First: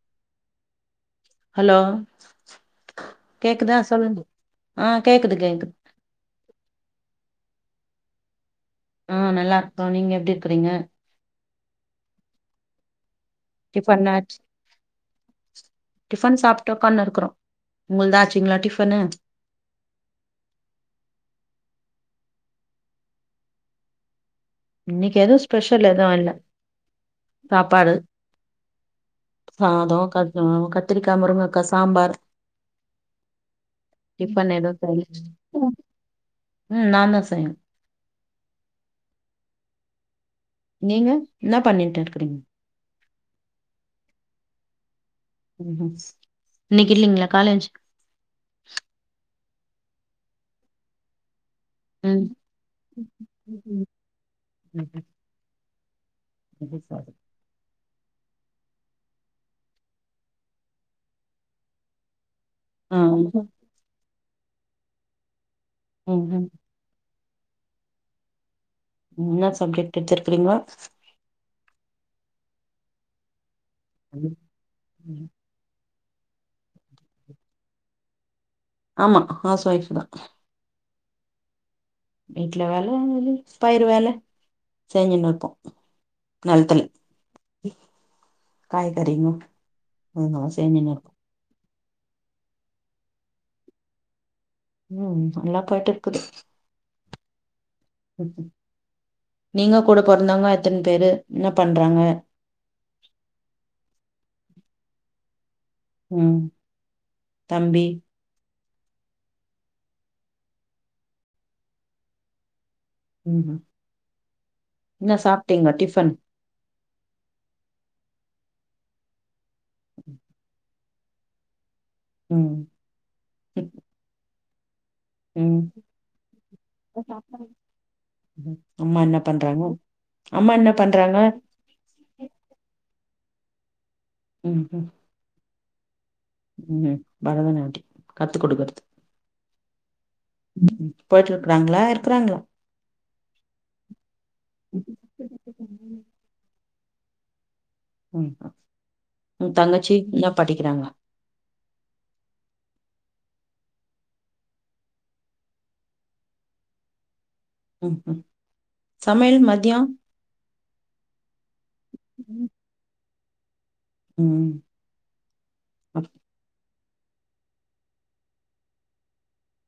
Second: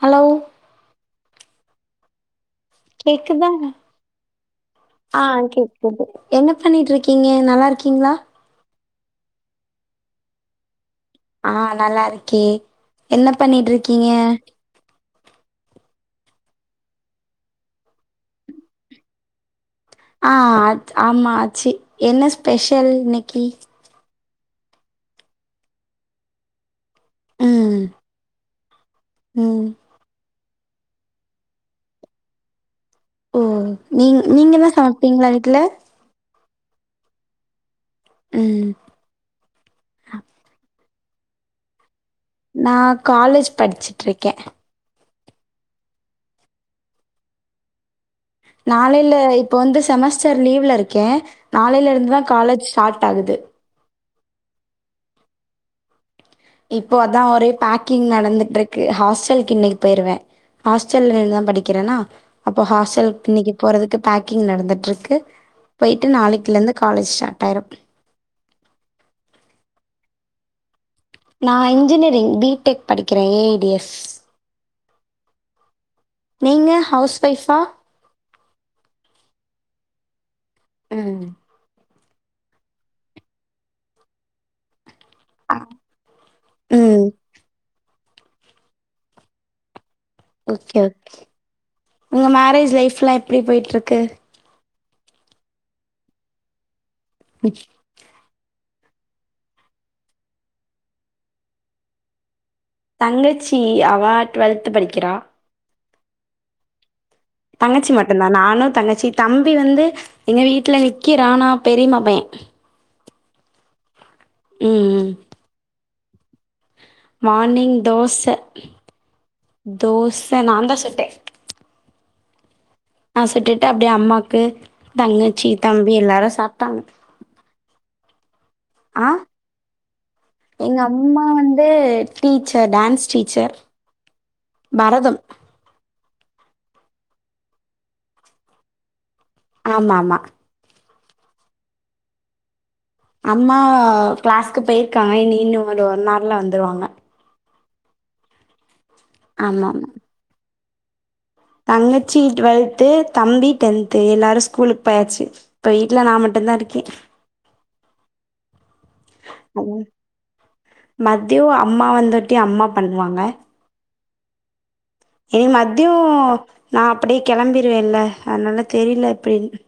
Hello hello கேக்குதா சொல்லுங்க ஆ கேக்குது கேக்குத் என்ன பண்ணிட்ருக்கீங்க நல்லா இருக்கீங்ளா. ம் நல்லார்க்கோ நீங்க எப்டி இருக்குறீங்க. ஆ நல்லாருக்கே. என்ன பண்ணி டிஃபன் ஆச் டிஃபன் சாப்ட்டு ஒக்கான் இருக்குறோ உங்கள்து ஆச்சுங்ளா டிஃபனு ஆ ஆச் ஆமா ஆச்சி என்ன ஸ்பெஷல் இன்னைக்கி இன்னைக்கு எது ஸ்பெஷல் எதுவு இல்ல ம் சாப்பாடு. ம் சாதோ க து அ கத்திரிக்கா முருங்கக்கா சாம்பார். ஓ நீங் டிஃபன் நீங்கதா எதுவு செய்ல சமப்பீங்ளா வீட்ல. ம் நா தா செய்வ ம் நீங்க என்ன பண்ணிட் இருக்குறீங் நா காலேஜ் படிச்சிட்ருக்கே ம் இன்னைக் இல்லிங்ளா காலேஜ் நாளைல இப்போ வந்து செமஸ்டர் லீவ்ல இருக்கே நாளைல இருந்துதா ம் காலேஜ் ஸாட் ஆகுது ம் ம் இப்போ அதா ஒரே பேக் கிங் நடந்துட்ருக்கு ஹாஸ்டல்க்கு இன்னைக்கு போய்ருவே ஹாஸ்டல்லந்தா படிக்கிறனா அப்போ ஆ ஹாஸ்டல்க்கு இன்னிக்கி போறதுக்கு பேக்கிங் நடந்துட்ருக்கு போய்ட்டு ம் ம் நாளைக்கிலந்து காலேஜ் ஷாட் ஆயிரு என்ன சப்ஜெக்ட் எடுத்துருக்கிரிங்கோ நா இன்ஜினியரிங் பீ டெக் படிக்கிறே ஏ ஐ டி எஸ் ம் ம் நீங்க ஹவுஸ் ஒய்ஃப்பா ஆமா ஹவுஸ் ஒய்ஃப் தா ம் வீட்ல வேல ருந்தது தயிர வேல செஞ்சுனுருப்போ அ நிலத்துல ம் ம் காய்கறி நு ஓகே ஓகே உங்க மேரேஜ் லைஃப்லாம் எப்டி போயிட்டுருக்கு உம் நல்லா போய்ட்டுருக்குது விச் ம் ம் நீங்க கூட பொறந்தவங்க எத்தன பேரு என்ன பண்றாங்க தங்கச்சி அவ டுவெல்த் படிக்கிறா ம் தம்பி தங்கச்சி மட்டும்தா நானும் தங்கச்சி தம்பி வந்து எங்க வீட்ல நிக்கிறா ஆனா பெரிமா பையே ம் ம் ம் என்ன சாப்ட்டீங்க டிஃபன் மார்னிங் தோச தோச நான் தா சுட்டே ம் நா சுட்டுட்டு ம் அப்டியே அம்மாக்கு தங்கச்சீ தம்பி எல்லாரு சாப்ட்டாங்க சாப்டாங்க ம் அம்மா ஆ என்ன பண்றாங்க அம்மா என்ன பண்றாங்க தே டீச்சர் டான்ஸ் டீச்சர் ம் ம் பரதம் ம் பரதநாட்டியம் கத்து கொடுக்றது ஆமா ஆமா ம் ம் போயிட்டு இருக்றாங்களா இருக்றாங்களா அம்மா கிளாஸ்க்கு ம் போயிருகாங்க இனி இன்னு ஒரு ஒன் ஆர்ல வந்துருவாங்க ம் ஆ ஊ ஆமா ஆமா தங்கச்சி இன்ன படிக்கிறாங்க தங்கச்சி டுவெல்த்து தம்பி டென்த்து எல்லாரும் ஸ்கூலுக்கு போயாச்சு இப்ப வீட்ல நா மட்டுதாருக்கே ம் ம் சமையல் மதியோ மதியோ அம்மா வந்துட்டி அம்மா பண்ணுவாங்க ம் இனி அப் மதியம் நா அப்டி கிளம்பிருவேன்லஅத்னால தெரில எப்டின்னு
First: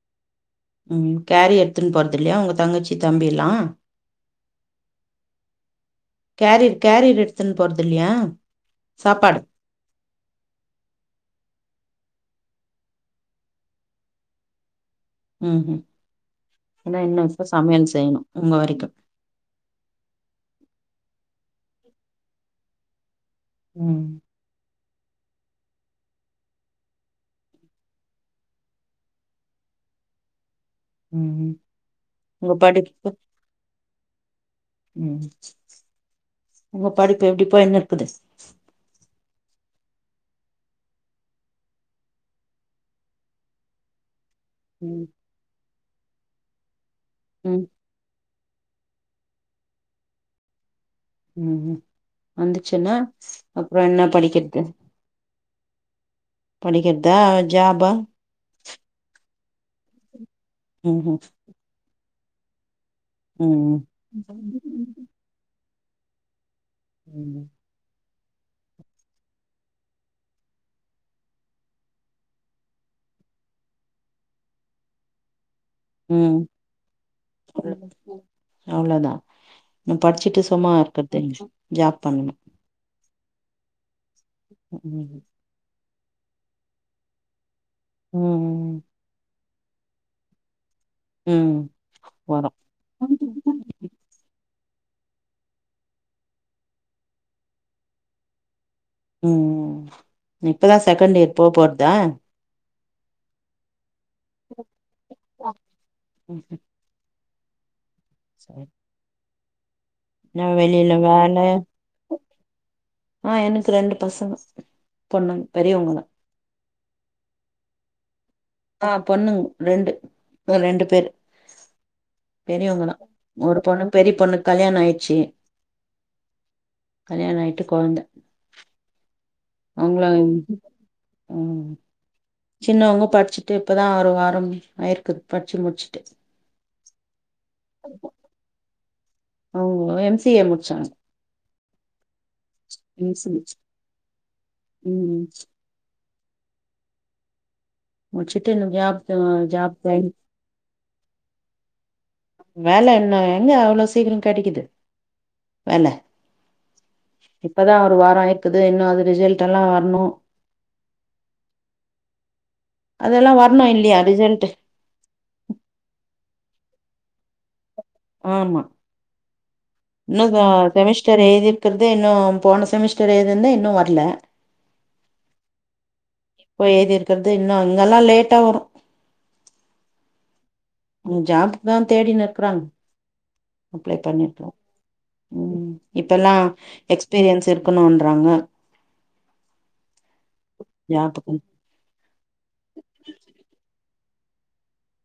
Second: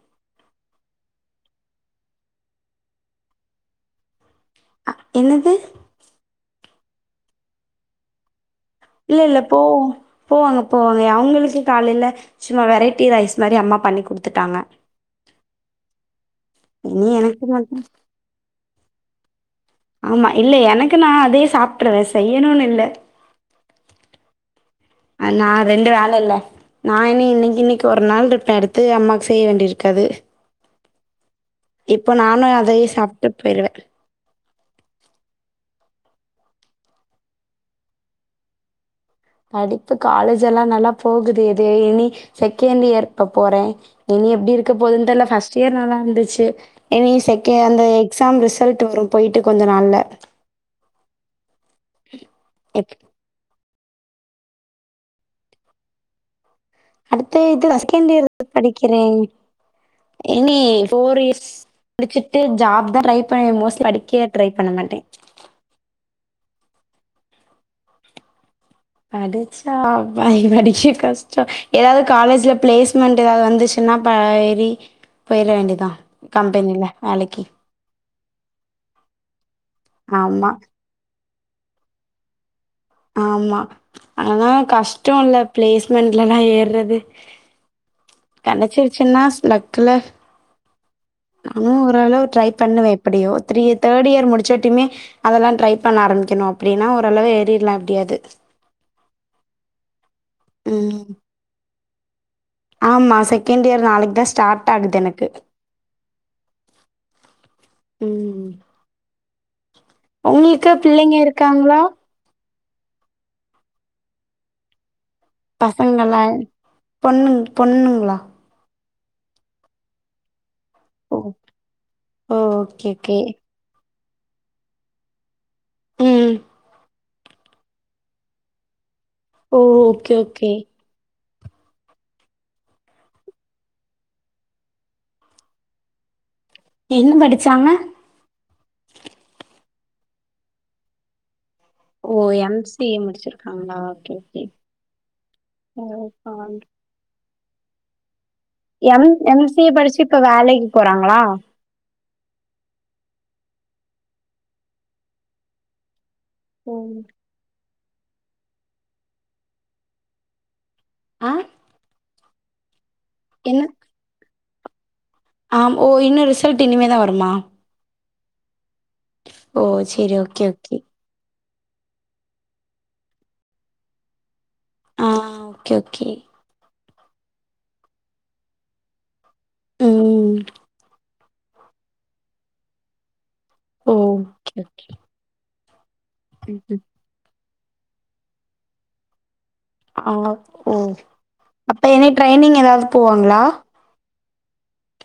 ம் கேரி எடுத்துனு போறது இல்லையா உங்க தங்கச்சி தம்பி எல்லா அ என்னது கேரிர் கேரியர் எடுத்துன்னு போறதில்லையா இல்ல இல்ல போவோ போவாங்க போவாங்க அவங்களுக்கு காலைல சும்மா வெரைட்டி ரைஸ் மாரி அம்மா பண்ணி் கொடுத்துட்டாங்க ம் ம் ஏன்னா இனி இன்னும் எனக்கு இப்போ மட்டும் சமையல் செய்யணு உங்க வரைக்கு ஆமா இல்ல எனக்கு நா அதே சாப்டுருவே செய்யணுனு இல்ல ம் ஆ நா ரெண்டு ஆள் இல்ல நா இனி இன்னைக்கி இன்னய்க்கு ஒரு நாள் இருப்பே அடுத்து அம்மாக்கு செய்ய வேண்டியிருக்காது ம் ம் இப்ப நானு உங்க அதயே படிப்பு சாப்ட்டு போயிர்வே ம் உங்க படிப்பு எப்டி போயிர்னு இருக்குது படிப்பு காலேஜ் எல்லா நல்லா போகுது எது இனி செகண்ட் இயர் இப்ப போறே இனி எப்டி இருக்க ம் போதுன்னு தெர்ல ஃபஸ்ட் இயர் நல்லா இருந்துச்சு இனி செக ம் அந்த எக்ஸாம் ரிசல்ட் வரும் போய்ட்டு கொஞ்ச நாள்ல ம் ம் வந்துச்சுன்னா எப்- அப்றோ என்ன படிக்கிற்து படிக்கிறதா அடுத்த இது வ ஜாபா செகன்ட்டியரு படிக்கிறேன் இனி ம் ம் ஃபோர் இயர்ஸ் முடிச்சிட்டு ஜாப்தா ட்ரைப் இப்பயே ம் மோஸ்லி படிக்க ட்ரை பண்ண மாட்டே ஆமா படிச்சா ஃபாய் படிக்க கஷ்டோ எதாவது காலேஜ்ல ப்ளேஸ்மெண்ட்டு எதாவது வந்துச்சு ன்னா பா இறி போயிற வேண்டியதா ம் கம்பெனியில வேலக்கி அவ்ளோதா இன்னு படிச்சுட்டு ஆமா சும்மா இருக்கற்து ஜாப் பண்ணணு ஆமா அதா ம் கஷ்டோல்ல பிளேஸ்மெண்ட்லல்லா ஏர்றது ம் கெடச்சுருச்சுன்னா லக்குல ம் நானு ஓரளவு ட்ரை வரு பண்ணுவே எப்புடியோ த்ரீ தேர்ட் இயர் முடுச்சோட்டியுமே அதல்லா ட்ரை பண்ண ஆரம்பிக்கணு அப்புடின்னா ஓரளவு ஏறிர்லா எப்டியாது ம் இப்பதா ம் செகண்ட்டு இயர் போ போற்தா ஆமா செகண்ட் இயர் நாளைக்கு தா ஸ்டார்ட் ஆகுது எனக்கு ம் சேர் நா உங்களுக்கு வெளியில பிள்ளைங்க வேல இருக்காங்களா ஆ எனக்கு ரெண்டு பசங்க பொண்ணுங்க பெரியவங்கதா பசங்கலா பொண்ணுங் பொண்ணுங்ளா ஆ பொண்ணுங்க ரெண்டு அ ரெண்டு பெர் ஓ ஓ ஓகே பெரியவுங்கதா ஓகே ஒரு பொண்ணு பெரிய பொண்ணு கல்யாணோ ஆயிடுச்சு ம் ம் கல்யாண ஆயிட்டு கொழந்த ஓ அவுங்களா ஓகே ஓகே இது ஆ சின்னவுங்க படிச்சுட்டு இப்பதா ஒரு வாரம் ஆயிருக்குது பட்ச்சு முடுச்சுட்டு என்ன படிச்சாங்க அவுங்கோ எம் சி ஏ முட்ச்சாங்க ஓ எம் சி ஏ முடிச்சுருக்காங்களா ஓகே ஓகே ஏ ம் முடுச்சுட்டு என்னப் எம் எம் சி ஏ படிச்சு இப்ப வேலைக்கு போறாங்களா வேல இன்னு எங்க அவ்ளோ சீக்கிரோ கெடைக்குது வேல [unintelligible] இப்பதா ஒரு வாரோ ஆயிக்குது இன்னு அது ரிஜல்டெல்லா வர்ணு ஆ அதெல்லா வர்ணு இல்லையா ரிஜல்ட்டு ஆமா ஓ இன்னு ரிசல்ட்டு இனிமே தா வருமா ஆமா ஓ சேரி இன்னு தா ஓகே ஓகே செமெஸ் ஸ்டரு எழுதிக் இருக்கற்து இன்னும் போன செமஸ்டரு எழுதுனதே இன்னு வர்ல ஆ ஓகே ஓகே போய் எழுதியிருக்கற்து இன்னு இங்கல்லா லேட்டா வரு ம் ஜாப்புக்கு தா தேடினு இருக்குறாங் ஓ அப்ளை பண்ணிருக்கோ ஓகே ம் இப்பலா ஓகே எக்ஸ்பீரியன்ஸ் இருக்கணுன்றாங்க அவுங்க ஓ ஜாப்புக்கு அப்ப எனி ட்ரைனிங் எதாவது போவாங்களா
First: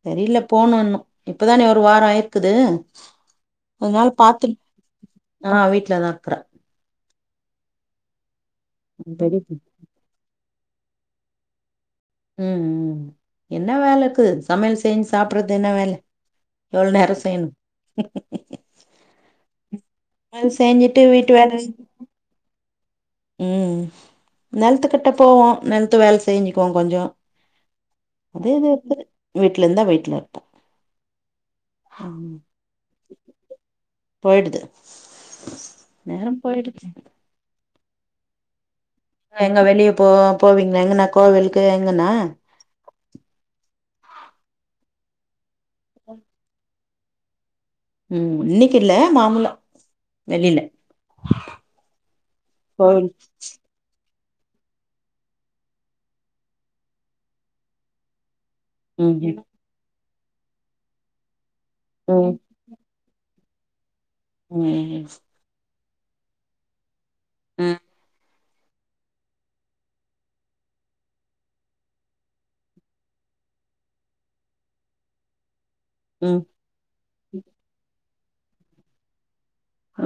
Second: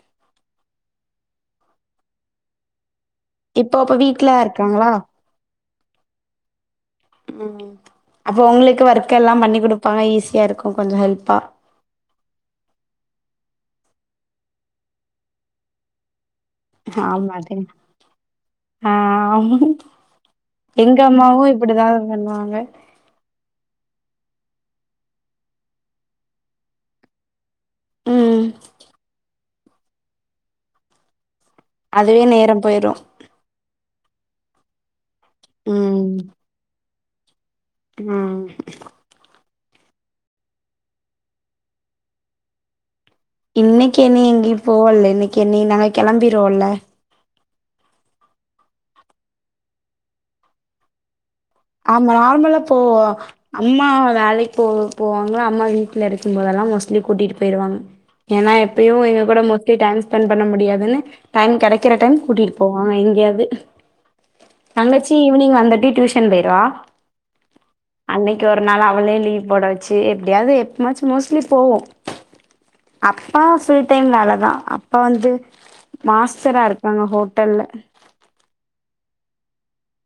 தெரியல போனு இன்னு இப்பதானே ஒரு வாரோ ஆயிருக்குது இப்போ அப்ப கொஞ்ச நாள் வீட்ல பாத்துட் இருக்காங்களா ஆ வீட்லதா இருக்குறே ம் அப்போ உங்களுக்கு ஒர்க் எல்லாம் பெரிய பண்ணி குடுப்பாங்க ஈஸியா இருக்கும் கொஞ்சம் ஹெல்ப்பா ம் ம் என்ன வேல இருக்கு சமையல் செஞ்சு சாப்புட்றது தானே வேல எவுள் நேரோ ஆமா செய்னு அது ஆ எங்க செஞ்சுட்டு வீட்டு அம்மாவு வேல இப்படிதா பண்ணுவாங்க ம் நெலத்துக்கிட்ட போவோ நெலத்து வேல செஞ்சுக்குவோ கொஞ்சோ ம் அதே இது வந்து வீட்ல இருந்தா வீட்ல இருப்போ அதுவே அம் நேரம் போயிரு போயிடுது ம் நேரோ போயிடுச்சி ம் எங்க வெளியே போவோ போவிங்கள எங்கன்னா கோவிலுக்கு எங்கன்னா இன்னைக்கி என்ன எங்கேயு போவல்ல இன்னைக்கி என்ன நாங்க கெளம்பிடுவோம்ல ம் இன்னைக்கு இல்ல நார்மலா வெளில ஆமா நார்மலா போவோ கோவில் அம்மா வேலைக்கு போ போவாங்க அம்மா வீட்ல இருக்கும்போதெல்லா மோஸ்ட்லி கூட்டிட்டு போயிருவாங்க ஏன்னா எப்பயு ம் எங்க ம் கூட மோஸ்ட்லி டைம் ஸ்பெண்ட் பண்ண முடியாதுன்னு டைம் கெடைக்கிற டைம் ம் கூட்டிட் போவாங்க எங்கேயாது ம் தங்கச்சி ஈவினிங் வந்தட்டி டியூஷன் போயிடுவா ம் அன்னைக்கி ஒரு நாள் அவலையு லீவ் போட வேச்சி எப்டியாது எப்பமாச்சு மோஸ்ட்லி போவோ அப்பா ஃபுல் டைம் வேல தா அப்பா வந்து ம் மாஸ்டரா இருக்காங்க ஹோட்டல்ல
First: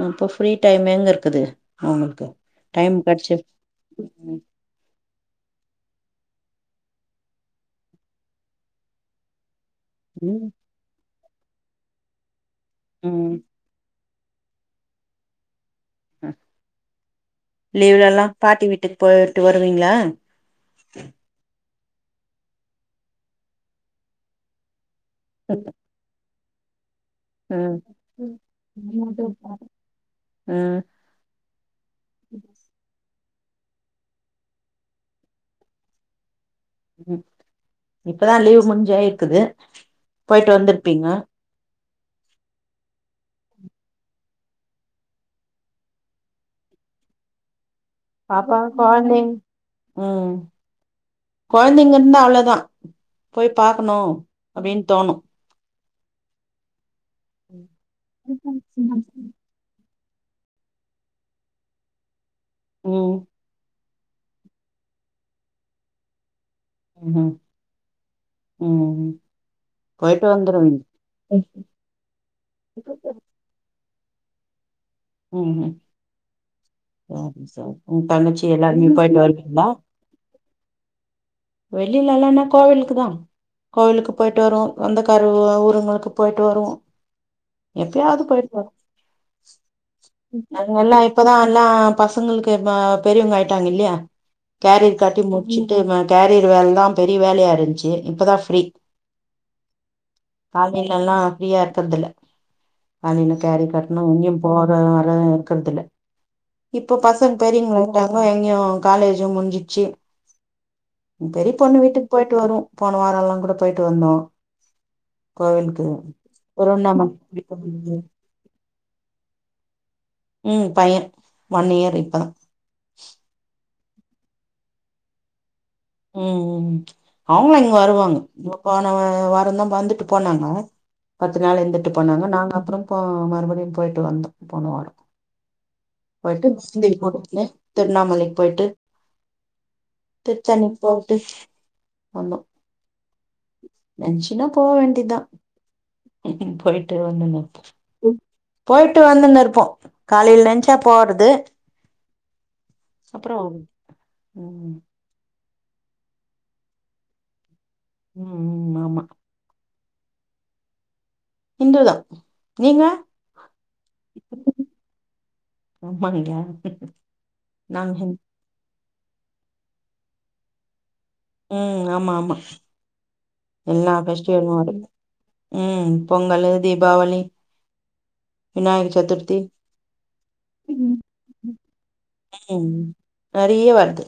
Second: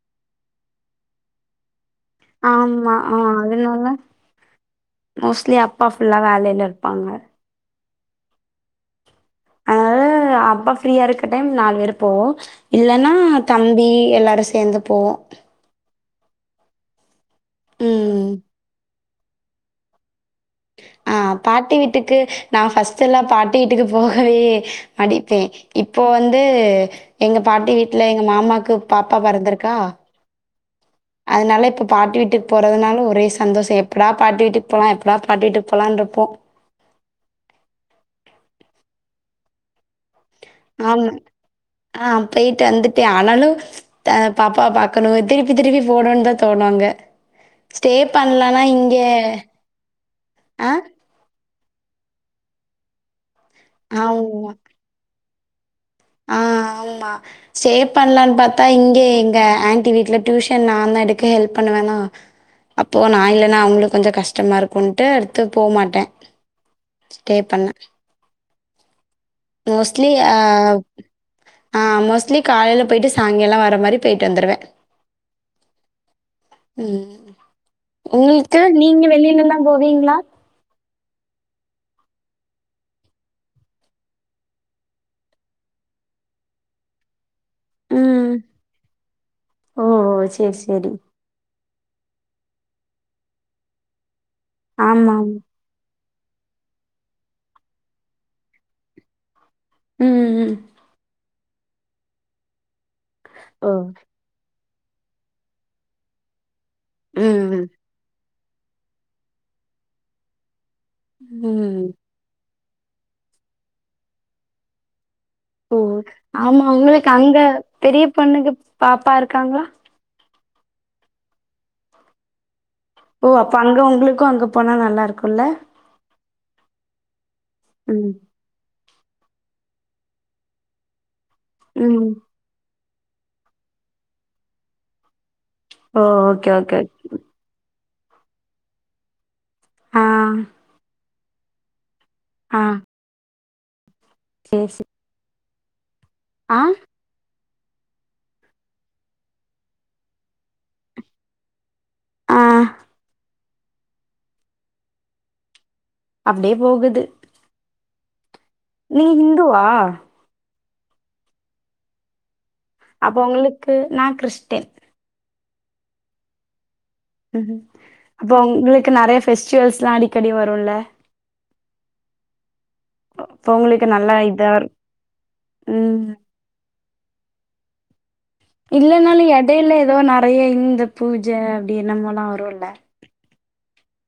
அப்ப ஃப்ரீ டைம் எங்க இருக்குது அவுங்களுக்கு டைம் ஆமா ஆ கெடைச்சு அதனால மோஸ்ட்லி அப்பா ஃபுல்லா வேலையில இருப்பாங்க அதனால ம் அப்பா ஃப்ரீயா இருக்க டைம் நாலு பேர் போவோ இல்லன்னா ம் தம்பி எல்லோரு சேந்து போவோ லீவ்ல எல்லா ம். பாட்டி வீட்டுக்கு போயிட்டு வருவீங்ளா ஆ பாட்டி வீட்டுக்கு நா ஃபர்ஸ்ட்லா பாட்டி வீட்டுக்கு போகவே நடிப்பே இப்போ வந்து எங்க பாட்டி ம் வீட்ல எங்க மாமாக்கு பாப்பா பெறந்திருக்கா ம் அதனால இப்போ பாட்டி வீட்டுக்கு போறதுனாலு ஒரே சந்தோஷோ எப்படா பாட்டி வீட்டுக்கு போலா எப்படா பாட்டு வீட்டுக்கு போலான்றிருப்போ ம் இப்பதா லீவ் முடிஞ்சாயிக்கிது ஆமாங் ஆ போயிட்டு வந்துட்டே ஆனாலு த பாப்பாவ பாக்கணு திருப்பி திருப்பி போனோன்னு தா தோணு அங்க ஸ்டே பாப்பா பண்ணலான்னா இங்க கொழந்தைங் ம் அ கொழந்தைங்க இருந்தா அவ்ளோ தா போய் பாக்கணு ஆமா. அப்டின்னு தோணு ஆ ஆமா ஸ்டே பண்ணலான் பாத்தா இங்க எங்க ஆன்டி வீட்ல டியூஷன் நா தா எடுக்க ஹெல்ப் பண்வேனா அப்போ ம் நா இல்லன்னா அவுங்களுக்கு கொஞ்சோ கஷ்ட் கஷ்டமா இருக்குன்ட்டு அடுத்து போக மாட்டே ஸ்டே ம் பண்ண ம் மோஸ்ட்லி ஆ ஓகே ஆ மோஸ்ட்லி காலைல போயிட்டு சாயங்காளோ வர மாரி போயிட்டு வந்துடுவே ம் ம் ம். [inaudible] உங் தங்கச்சி உங்களுக்கு? எல்லாருமே நீங்க போயிட்டு வெளிலலாம் வருவிங்ளா போவீங்களா? வெளிலல்லா என்னா கோவிலுக்கு தா கோவிலுக்கு போயிட்டு வருவோ வந்து சொந்தக்காரவ ஊருங்களுக்கு போயிட்டு வருவோ எப்பயாது ம். போயிருக்கோ ஓ சேரி சேரி அவ்ங்கெல்லா இப்பதா எல்லா பசங்களுக்கு ப பெரியவங் ஆயிட்டாங்கில்லயா கேரியர் கட்டி ஆமாம் முட்ச்சுட்டு ம கேரியர் வேல்தா பெரிய வேலயா இருந்ச்சு இப்பதா ஃப்ரீ ம் ம் காலைலல்லா ஃப்ரீயா இருக்கற்தில்ல காலைல ஓ கேரியர் கட்ணு இங்யு போக வர இருக்கற்தில்ல இப்ப பசங் ம் ம் பெரியவ்ங்களாய்ட்டாங்க எங்யு காலேஜு முஞ்சிச்சி ம் பெரிய பொண்ணு வீட்டுக் போய்ட்டு வருவோ போன வாரல்லா கூட போய்ட்டு வந்தோ ஓ கோவிலுக்கு ஆமா உங்களுக் அங்க திருவண்ணாமலை பெரிய பொண்ணுக்கு பாப்பா இருக்காங்ளா ம் பைய ஒன் இயர் இப்ப ஓ அப்ப அங்க உங்களுக்கு அங்க போனா நல்லாருக்குல்ல ம் ம் அவுங்க இங்க ம் வருவாங்க இப்ப போன வாரந்தா வந்துட்டு போனாங்க பத்து நாள் இருந்துட்டு ம் போனாங்க நாங்க அப்றோ போ மறுபடி போய்ட்டு வந்தோ போன வாரோ ஓ போய்ட்டு ஓகே [unintelligible] ஓகே போட்டுக்னு ஓகே. போன உனே திருண்ணாமலைக் போய்ட்டு ஆ சென்னைக் போய்ட்டு வந்தோ ஆ நென்ச்சுன்னா போ சேர் சே வேண்டிதா ஆ போய்ட்டு வந்தோனே இப்போ இப் போய்ட்டு வந்துனுருப்போ காலைல நென்ச்சா போறது ஆ அப்றோ ம் அப்டியே போகுது ம் ம் ஆமா நீ இந்துவா ஹிந்துதா நீங்க அப்ப உங்களுக்கு நா கிறிஸ்டின் ஆமாங்க நாங்க ஹிந்து. அப்போ உங்களுக்கு நெறைய ஃபெஸ்டிவல்ஸ்லா அடிக்கடி வருல்ல ம் ஆமா ஆமா அப்போ உங்களுக்கு எல்லா நல்லா ஃபெஸ்டிவலு இதா இருக்கும். வருது ம் பொங்கலு, தீபாவளி விநாயக இல்லனாலு சதுர்த்தி எடைல எதோ நெறைய இந்த ம் பூஜ அப்டி என்னமோல்லா வருல்ல நறைய வர்து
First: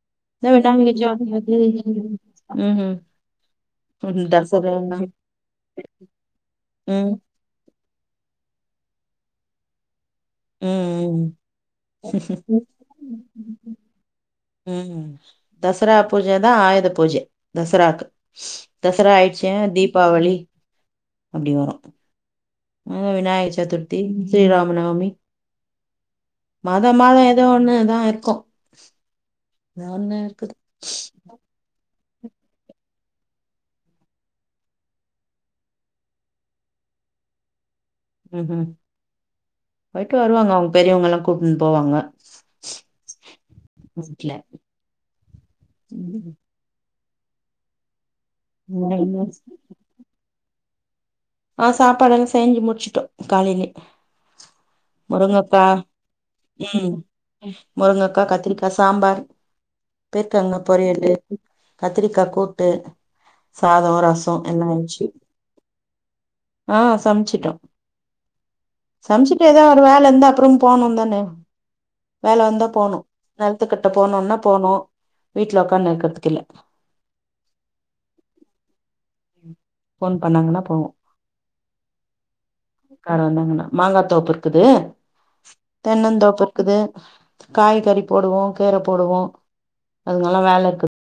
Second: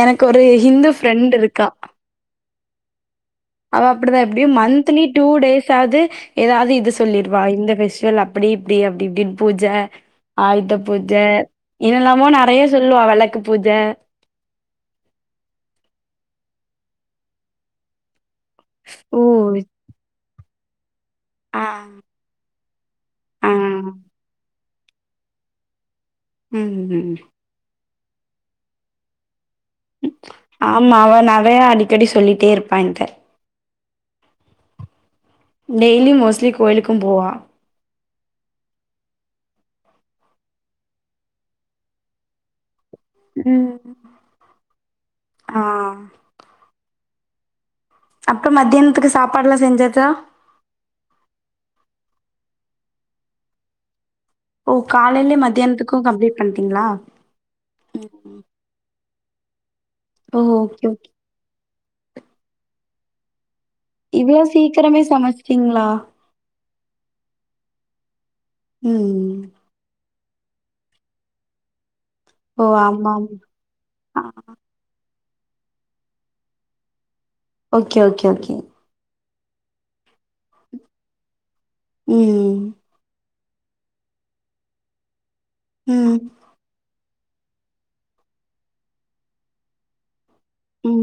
எனக்கு ஒரு இத விட்டா ஹிந்து இங்க ஜாபு ஃப்ரெண்ட் கெடையாது இருக்கா ஒன்னு கெடையாது ம்ம் அவ அப்டிதா எப்டியு மன்த்திலி டூ டேஸாவ்து எதாது இது ம் சொல்லிரு வா இந்த ஃபெஸ்டிவல் அப்பிடி இப்பிடி அப்டி இப்டின் பூஜ ஆயுத பூஜ ம் என்னல்லாமோ நெறைய சொல்லுவா வெளக்கு பூஜ ம் தசரா பூஜ தா ஆயுத பூஜ தசராக்கு தசரா ஓ ஆயிட்ச்சே தீபாவளி அப்டி ஆ வரு அதா விநாயக ஆ சதுர்த்தி, ஸ்ரீராம நவமி மாத ம் மாதோ எதோ ஒன்னு தா இருக்கு ஏதோ ஒண்ணு இருக்குது ஆமா அவ நெறையா அடிக்கடி சொல்லிட்டே இருப்பா என்ட்ட டெய்லி மோஸ்ட்லி கோயிலுக்கு போவா ம்ம் போய்ட்டு வருவாங்க அவுங் பெரியவங்கல்லா கூப்ட்டுன் போவாங்க ம் வீட்ல ஆ ம். அப்றோ மத்யான்த்துக்கு ம். சாப்பாட்லா செஞ்சாச்சா ஆ சாப்பாடெல்லா செஞ்சு முட்ச்சுட்டோ காலைலே ஓ காலைலே மத்யான்த்துக்கு கம்ப்ளீட் பண்ட்டீங்ளா ம் முருங்கக்கா கத்திரிக்கா சாம்பார், ஓ பீர்க்கங்கா ஓகே ஓகே பொரியலு கத்திரிக்கா கூட்டு சாதோ ரசோ எல்லா ஆயிட்ச்சி திங்ளா ஆ சம்ச்சுட்டோ ம் சம்ச்சுட்டேதா ஒரு வேல இந்தா அப்புறம் போனுந்தானே வேல ஓ வந்தா போணு ஆமா நெல்த்துக்கிட்ட போணுனா ஆமா போணோ வீட்ல உக்கானு இருக்கிறதுக்கில்ல ஓகே ஓகே ஓகே ஃபோன் பண்ணாங்கன்னா போவோ ம் கார வந்தாங்கன்னா மாங்கா தோப்பு இருக்குது ம் தென்னந் தோப்பு இருக்குது காய்கறி போடுவோ கீர போடுவோ அதுனாலே வேல இருக்கு ம்